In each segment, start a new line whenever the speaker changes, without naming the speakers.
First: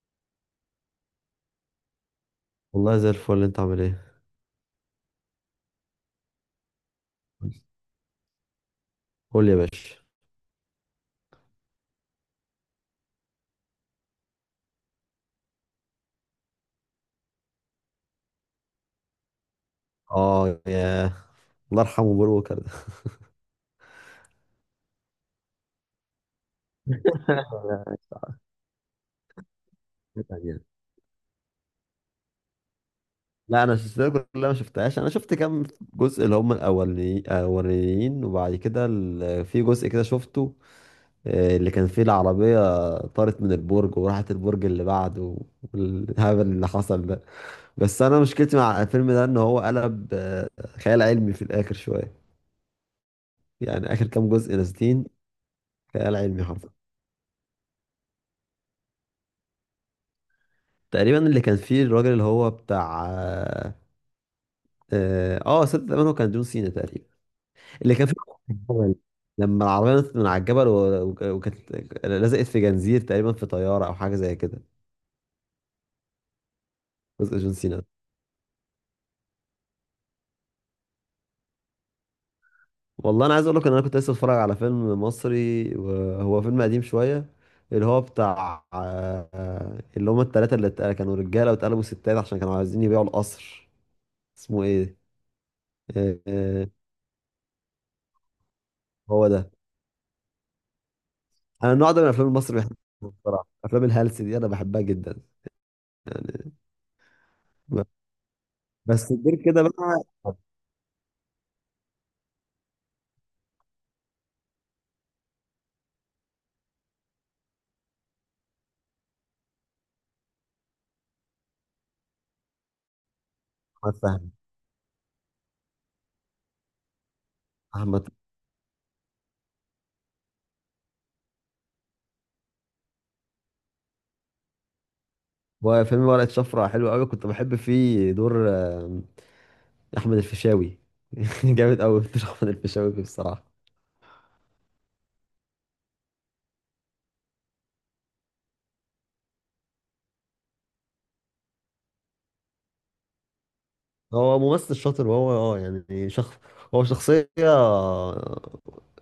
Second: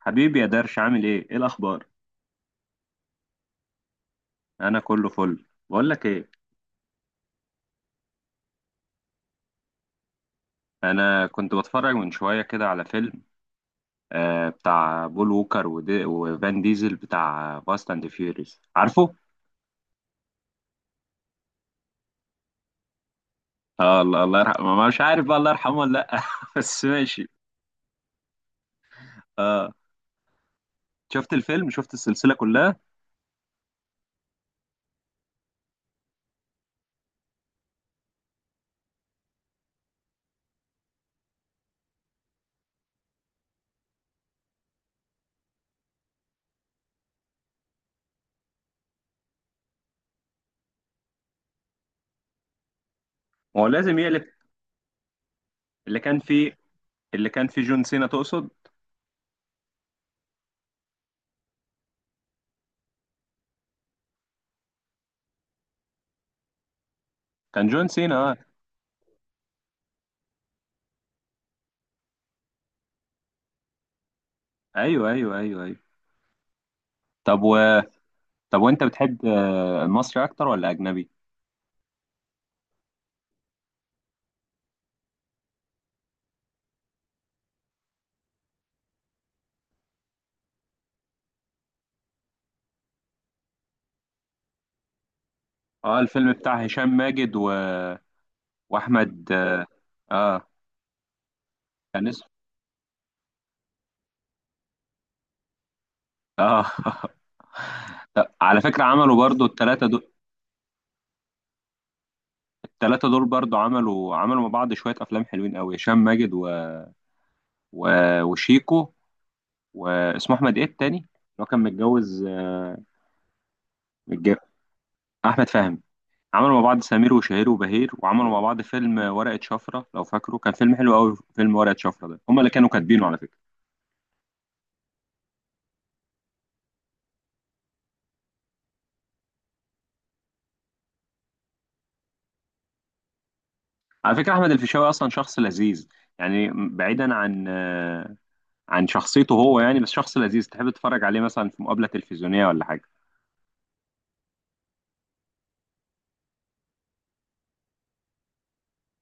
حبيبي يا درش، عامل ايه؟ ايه الاخبار؟
والله زي الفل، انت عامل ايه؟
انا كله فل. بقول لك ايه؟
قول لي يا باشا.
انا كنت بتفرج من شويه كده على فيلم بتاع بول ووكر ودي وفان ديزل بتاع فاست اند فيوريز، عارفه؟
اه، ياه، الله يرحمه بول ووكر ده.
آه، الله يرحمه، مش عارف بقى الله يرحمه ولا لا، بس ماشي. اه.
يعني.
شفت الفيلم، شفت السلسله كلها؟
لا، انا السلسله كلها ما شفتهاش، انا شفت كام جزء اللي هم الاولين، وبعد كده في جزء كده شفته. اللي كان فيه العربيه طارت من البرج وراحت البرج اللي بعده، والهبل اللي حصل ده. بس انا مشكلتي مع الفيلم ده ان هو قلب خيال علمي في الاخر شويه.
ما هو
يعني
لازم
اخر
يقلب.
كام جزء نازلين
اللي
خيال
كان
علمي
فيه
حرفيا.
اللي كان فيه جون سينا، تقصد؟
تقريبا اللي كان فيه الراجل اللي هو بتاع، صدق تقريبا هو كان جون سينا تقريبا.
كان جون
اللي كان
سينا،
فيه
اه.
الجبل. لما العربية نطت من على الجبل وكانت لزقت في جنزير تقريبا في طيارة أو حاجة زي كده،
ايوه، ايوه، ايوه، ايوه.
جزء
طب
جون سينا
و...
ده.
طب وانت بتحب المصري اكتر ولا اجنبي؟
والله أنا عايز أقول لك إن أنا كنت لسه بتفرج على فيلم مصري، وهو فيلم قديم شوية، اللي هو بتاع، اللي هما التلاتة كانوا رجالة واتقلبوا ستات عشان كانوا عايزين يبيعوا القصر. اسمه إيه؟
اه،
آه،
الفيلم بتاع
آه،
هشام ماجد
هو
واحمد،
ده.
آه،
انا النوع ده من
كان اسمه،
الافلام المصري بحبه. بصراحه افلام الهلس دي انا بحبها جدا يعني.
اه
ب-
لا، على فكره
بس
عملوا
غير
برضو
كده بقى.
الثلاثه دول برضو عملوا مع بعض شويه افلام حلوين قوي، هشام ماجد و... وشيكو. واسمه احمد ايه التاني اللي هو كان متجوز،
احمد فهمي.
متج- احمد فهمي. عملوا مع بعض سمير وشهير وبهير،
احمد
وعملوا مع بعض فيلم ورقه شفره، لو فاكره، كان فيلم حلو قوي. فيلم ورقه شفره ده هم اللي كانوا كاتبينه، على فكره.
وفيلم ورقه شفره حلو قوي، كنت بحب فيه دور، احمد الفيشاوي. جامد قوي دور احمد الفيشاوي فيه بصراحه.
على فكره، احمد الفيشاوي اصلا شخص لذيذ. يعني بعيدا عن شخصيته هو، يعني بس شخص لذيذ تحب تتفرج عليه، مثلا في مقابلة تلفزيونية ولا حاجة.
هو ممثل شاطر، وهو يعني هو شخصيه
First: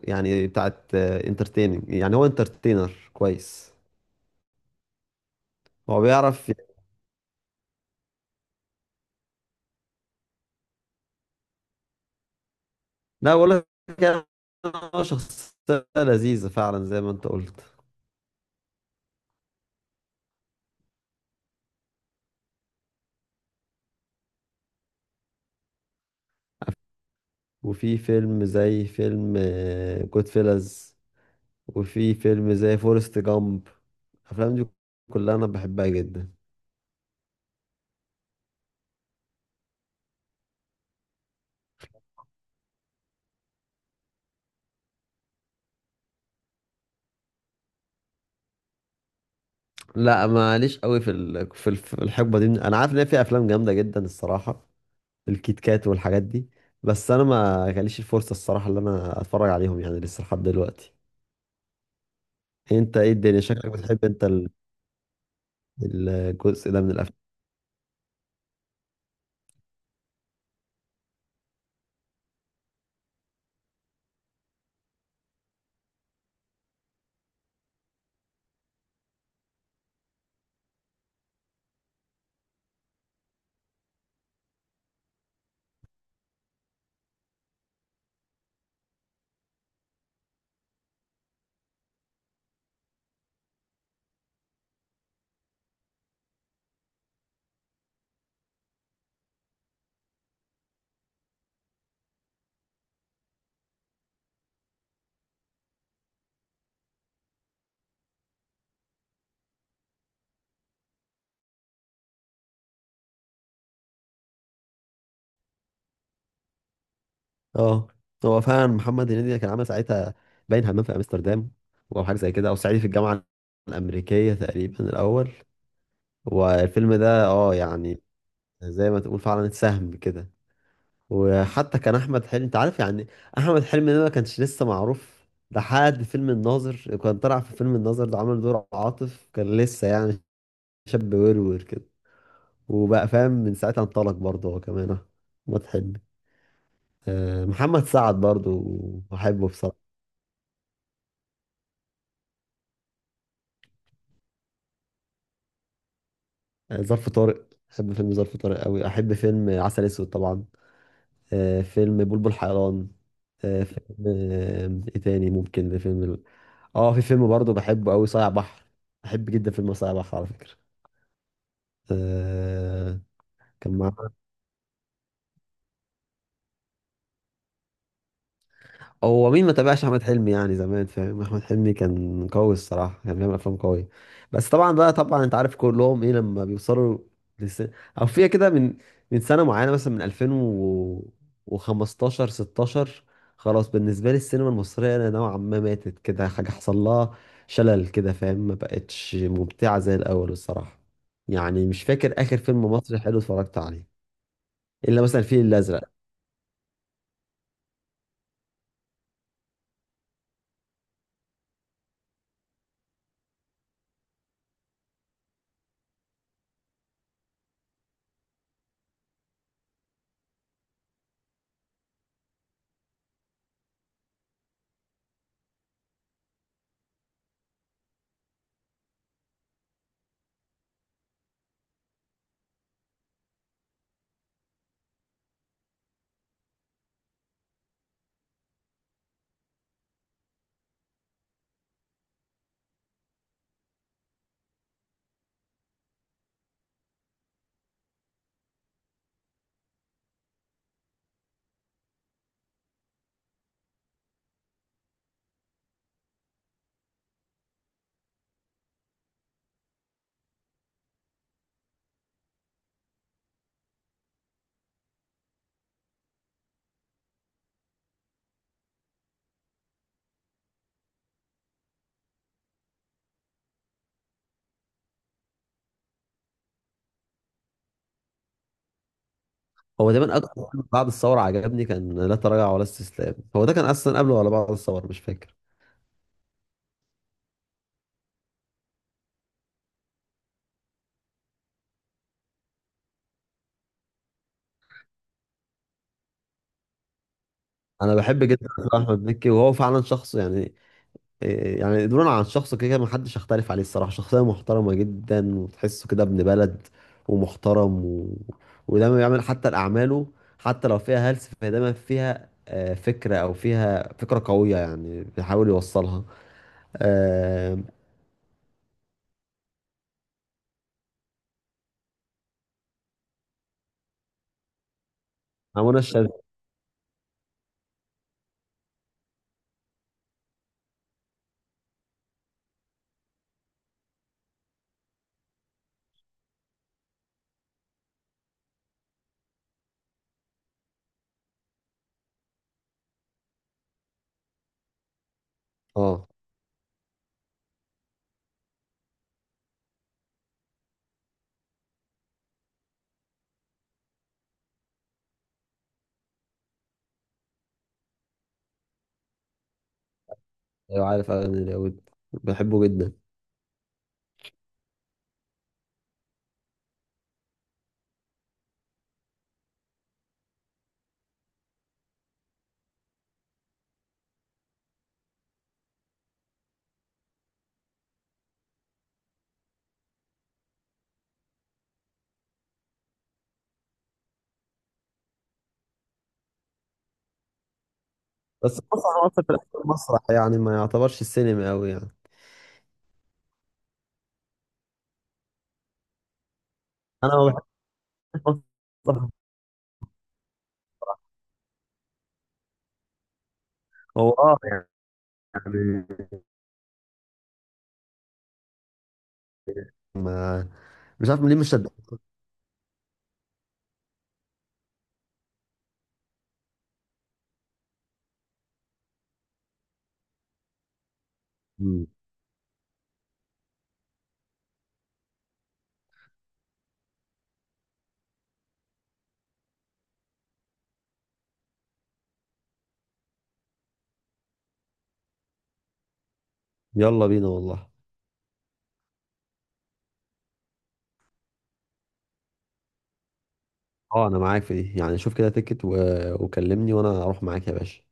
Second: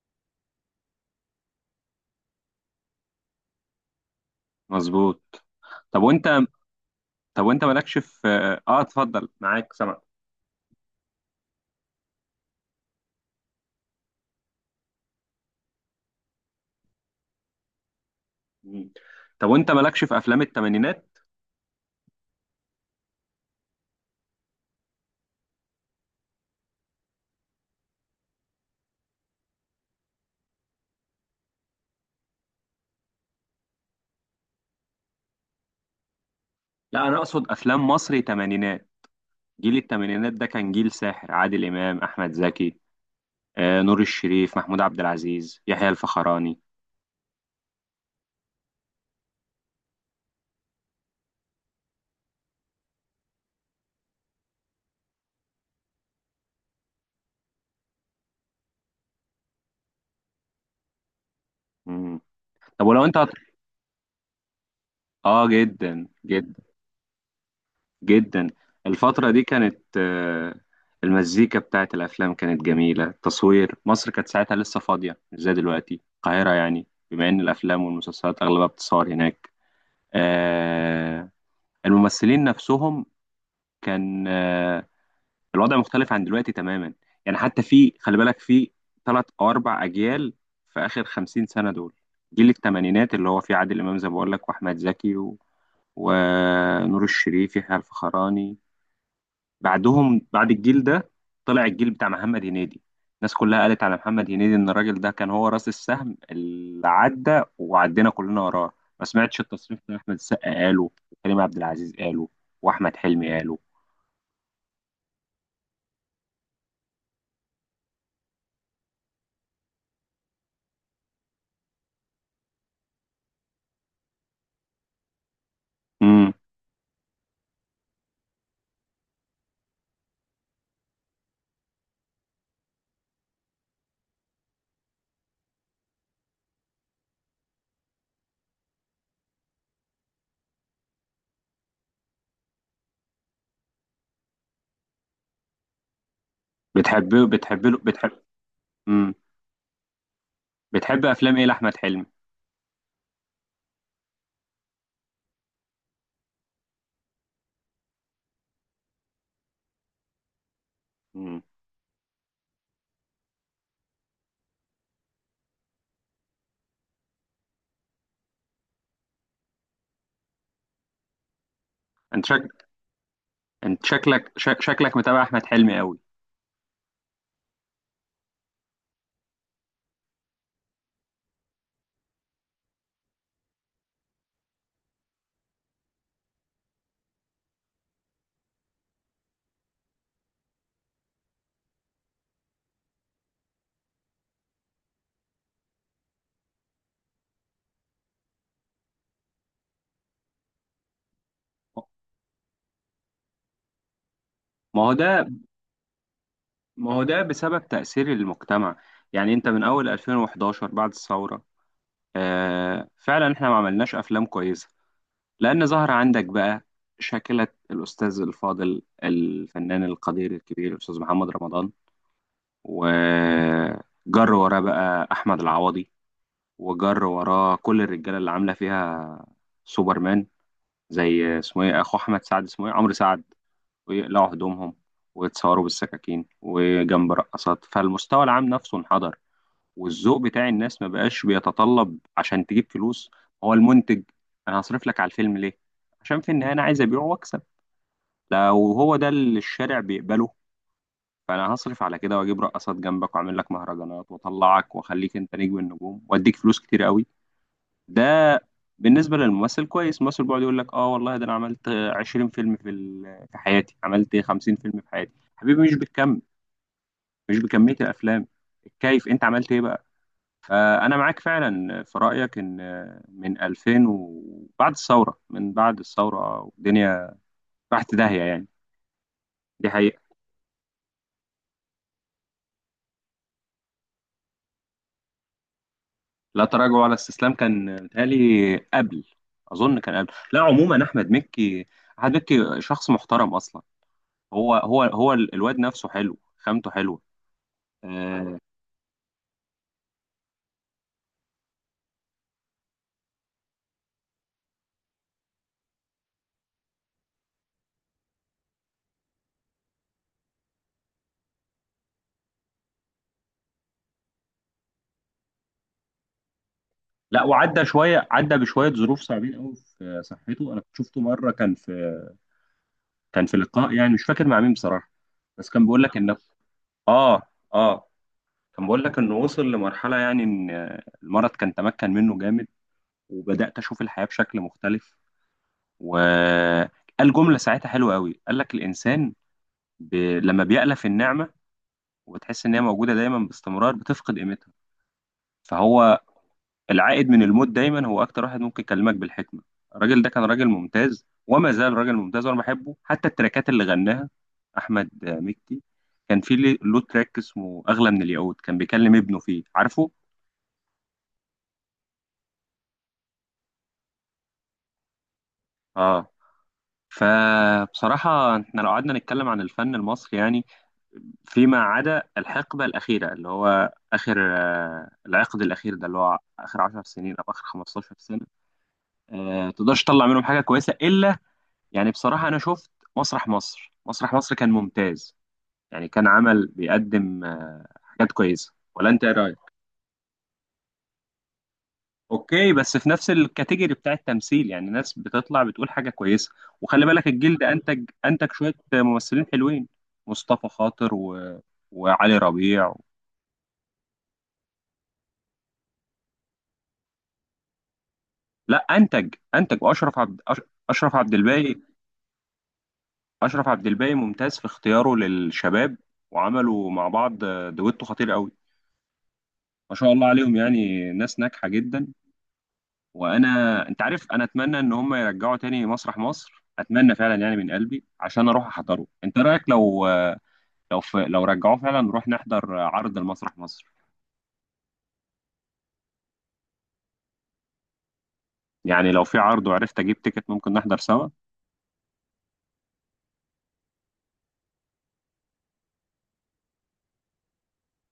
يعني بتاعت انترتيننج، يعني هو انترتينر كويس.
مظبوط.
هو
طب وانت
بيعرف.
طب وانت مالكش في، اتفضل معاك سمع.
لا، بقول لك يعني، هو شخصيه لذيذه فعلا زي ما انت قلت.
مم. طب وانت مالكش في افلام الثمانينات؟
وفي فيلم زي فيلم جود فيلز، وفي فيلم زي فورست جامب، الافلام دي كلها انا بحبها جدا.
لا، انا اقصد افلام مصري ثمانينات. جيل الثمانينات ده كان جيل ساحر، عادل امام، احمد زكي، نور الشريف، محمود عبد العزيز، يحيى الفخراني.
لا، ماليش قوي في الحقبه دي. انا عارف ان هي في افلام جامده جدا الصراحه، الكيت كات والحاجات دي، بس انا ما جاليش الفرصه الصراحه اللي انا اتفرج عليهم يعني لسه لحد دلوقتي.
مم. طب
انت
ولو
ايه؟
انت
الدنيا شكلك بتحب انت
اه، جدا جدا
الجزء ده من الافلام.
جدا. الفترة دي كانت، المزيكا بتاعت الأفلام كانت جميلة، التصوير، مصر كانت ساعتها لسه فاضية مش زي دلوقتي. القاهرة يعني، بما إن الأفلام والمسلسلات أغلبها بتصور هناك. آه، الممثلين نفسهم كان، الوضع مختلف عن دلوقتي تماما. يعني حتى في، خلي بالك، في ثلاث أو أربع أجيال في آخر 50 سنة دول. جيل الثمانينات اللي هو فيه عادل إمام زي ما بقول لك، وأحمد زكي ونور الشريف، يحيى الفخراني. بعد الجيل ده طلع الجيل بتاع محمد هنيدي. الناس كلها قالت على محمد هنيدي ان الراجل ده كان هو راس السهم اللي عدى، وعدينا كلنا وراه. ما سمعتش التصريح ده؟ احمد السقا قاله، وكريم عبد العزيز قاله، واحمد حلمي قاله.
اه، هو فعلا محمد هنيدي كان عامل ساعتها، باين همام في امستردام او حاجه زي كده، او صعيدي في الجامعه الامريكيه تقريبا الاول.
امم.
والفيلم ده يعني زي ما تقول فعلا اتسهم كده. وحتى كان احمد حلمي، انت عارف يعني احمد حلمي ده ما كانش لسه معروف لحد فيلم الناظر. كان طلع في فيلم الناظر ده عامل دور عاطف، كان لسه يعني شاب ورور كده، وبقى فاهم من ساعتها انطلق برضه هو كمان، احمد حلمي. محمد
بتحب.
سعد برضه
امم.
بحبه بصراحه.
بتحب افلام ايه لاحمد حلمي؟
ظرف طارق، احب فيلم ظرف طارق قوي، احب فيلم عسل اسود طبعا،
امم.
فيلم بلبل حيران، آه، فيلم آه، ايه تاني ممكن؟ فيلم ال- اه في فيلم برضه بحبه قوي، صايع بحر. بحب جدا فيلم صايع بحر على فكرة.
انت شك...
آه، كان
انت
مع.
شكلك شك... شكلك متابع احمد حلمي قوي.
هو مين ما تابعش احمد حلمي يعني؟ زمان فاهم احمد حلمي كان قوي الصراحه، كان بيعمل افلام قويه. بس طبعا بقى، انت عارف كلهم ايه لما بيوصلوا لس... او فيها كده من سنه معينه، مثلا من 2015 16، خلاص بالنسبه لي السينما المصريه انا نوعا ما ماتت، كده حاجه حصل لها شلل كده فاهم، ما بقتش ممتعه زي الاول الصراحه. يعني مش فاكر اخر فيلم مصري حلو اتفرجت عليه
ما هو
الا مثلا
ده
الفيل الازرق.
ما هو ده بسبب تأثير المجتمع. يعني انت من اول 2011 بعد الثورة. آه، فعلا احنا ما عملناش افلام كويسه. لان ظهر عندك بقى شاكله الاستاذ الفاضل الفنان القدير الكبير الاستاذ محمد رمضان. وجر وراه بقى احمد العوضي، وجر وراه كل الرجاله اللي عامله فيها سوبرمان. زي اسمه ايه، اخو احمد سعد اسمه ايه، عمرو سعد. ويقلعوا هدومهم ويتصوروا بالسكاكين وجنب رقصات، فالمستوى العام نفسه انحدر. والذوق بتاع الناس ما بقاش بيتطلب. عشان تجيب فلوس، هو المنتج. انا هصرف لك على الفيلم ليه؟ عشان في النهايه انا عايز ابيعه واكسب. لو هو ده اللي الشارع بيقبله، فانا هصرف على كده، واجيب رقصات جنبك، واعمل لك مهرجانات، واطلعك، واخليك انت نجم النجوم، واديك فلوس كتير قوي. ده بالنسبه للممثل كويس. الممثل بيقعد يقول لك، اه والله ده انا عملت 20 فيلم في حياتي، عملت 50 فيلم في حياتي. حبيبي، مش بالكم، مش بكميه الافلام، الكيف، انت عملت ايه بقى؟ فأنا معاك فعلا في رأيك، إن من 2000 وبعد الثورة، من بعد الثورة والدنيا راحت داهية يعني. دي
هو
حقيقة.
دايما اكتر فيلم بعد الثوره عجبني كان لا تراجع ولا استسلام. هو ده كان اصلا قبله ولا بعد الثوره؟ مش فاكر.
لا تراجع ولا استسلام كان متهيألي قبل. أظن كان قبل. لا، عموما أحمد مكي، أحمد مكي شخص محترم أصلا. هو الواد نفسه حلو، خامته حلوة.
انا بحب
آه.
جدا أفلام احمد مكي، وهو فعلا شخص يعني إيه يعني؟ دون عن شخصه، كده كده محدش يختلف عليه الصراحه. شخصيه محترمه جدا، وتحسه كده ابن بلد، ومحترم، ودايما بيعمل حتى الاعماله حتى لو فيها هلس، فهي دايما فيها فكره، او فيها فكره قويه يعني بيحاول يوصلها.
لا،
آه،
وعدى شوية، عدى بشوية ظروف صعبين قوي في صحته. أنا كنت شفته مرة، كان في لقاء، يعني مش فاكر مع مين بصراحة. بس كان
منى
بيقول لك
الشاذلي.
إن، اه اه كان بقول لك انه وصل لمرحلة، يعني ان المرض كان تمكن منه جامد، وبدأت اشوف الحياة بشكل مختلف. وقال جملة ساعتها حلوة قوي، قال لك، الانسان لما بيألف النعمة وتحس ان هي موجودة دايما باستمرار، بتفقد قيمتها. فهو
اه،
العائد من الموت دايما هو اكتر واحد ممكن يكلمك بالحكمة. الراجل ده كان راجل ممتاز وما زال راجل ممتاز، وانا بحبه حتى التراكات اللي غناها احمد مكي. كان في له تراك اسمه اغلى من الياقوت، كان بيكلم ابنه فيه، عارفه؟
ايوه عارف، أنا اليهود بحبه جدا.
اه. فبصراحة، احنا لو قعدنا نتكلم عن الفن المصري، يعني فيما عدا الحقبة الأخيرة اللي هو آخر، العقد الأخير ده اللي هو آخر 10 سنين أو آخر 15 سنة، تقدرش تطلع منهم حاجة كويسة إلا، يعني بصراحة أنا شفت مسرح مصر. مسرح مصر كان ممتاز. يعني كان بيقدم حاجات كويسة،
بس
ولا أنت
المسرح
إيه
مصر في
رأيك؟
الأول مسرح، يعني ما يعتبرش السينما أوي يعني.
اوكي، بس في نفس الكاتيجوري بتاع التمثيل، يعني ناس بتطلع بتقول حاجه كويسه. وخلي بالك
أنا ما
الجيل
بحبش
ده انتج شويه
المسرح.
ممثلين حلوين. مصطفى خاطر وعلي ربيع
هو يعني
لا، انتج،
ما
اشرف
مش
عبد
عارف ليه، مش
الباقي
شد.
اشرف عبد الباقي ممتاز في اختياره للشباب. وعملوا مع بعض دويتو خطير قوي، ما شاء الله عليهم، يعني ناس ناجحه جدا.
مم.
وانا انت عارف، انا اتمنى ان هم يرجعوا تاني مسرح مصر، اتمنى فعلا يعني من قلبي عشان اروح احضره. انت رايك، لو، لو في لو رجعوه فعلا، نروح نحضر عرض المسرح مصر؟
يلا بينا والله.
يعني لو في عرض وعرفت اجيب تيكت، ممكن نحضر سوا.
أه، أنا معاك في دي، يعني شوف كده تيكت وكلمني وأنا أروح معاك يا باشا.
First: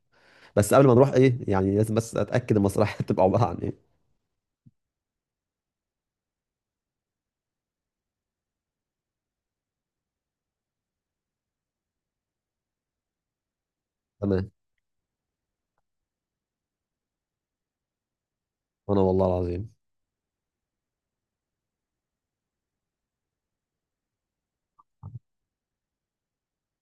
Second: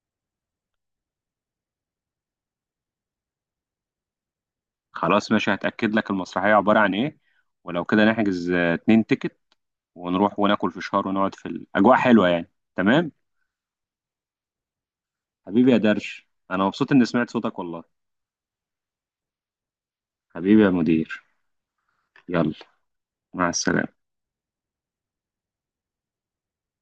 بس قبل ما نروح إيه، يعني لازم بس أتأكد المسرحية تبقى عبارة عن إيه.
خلاص ماشي، هتأكد لك المسرحية عبارة عن ايه، ولو كده نحجز 2 تيكت، ونروح وناكل فشار ونقعد في الأجواء حلوة يعني. تمام.
تمام.
حبيبي يا درش، أنا مبسوط إني سمعت صوتك والله.
وأنا والله العظيم.
حبيبي يا مدير، يلا، مع السلامة.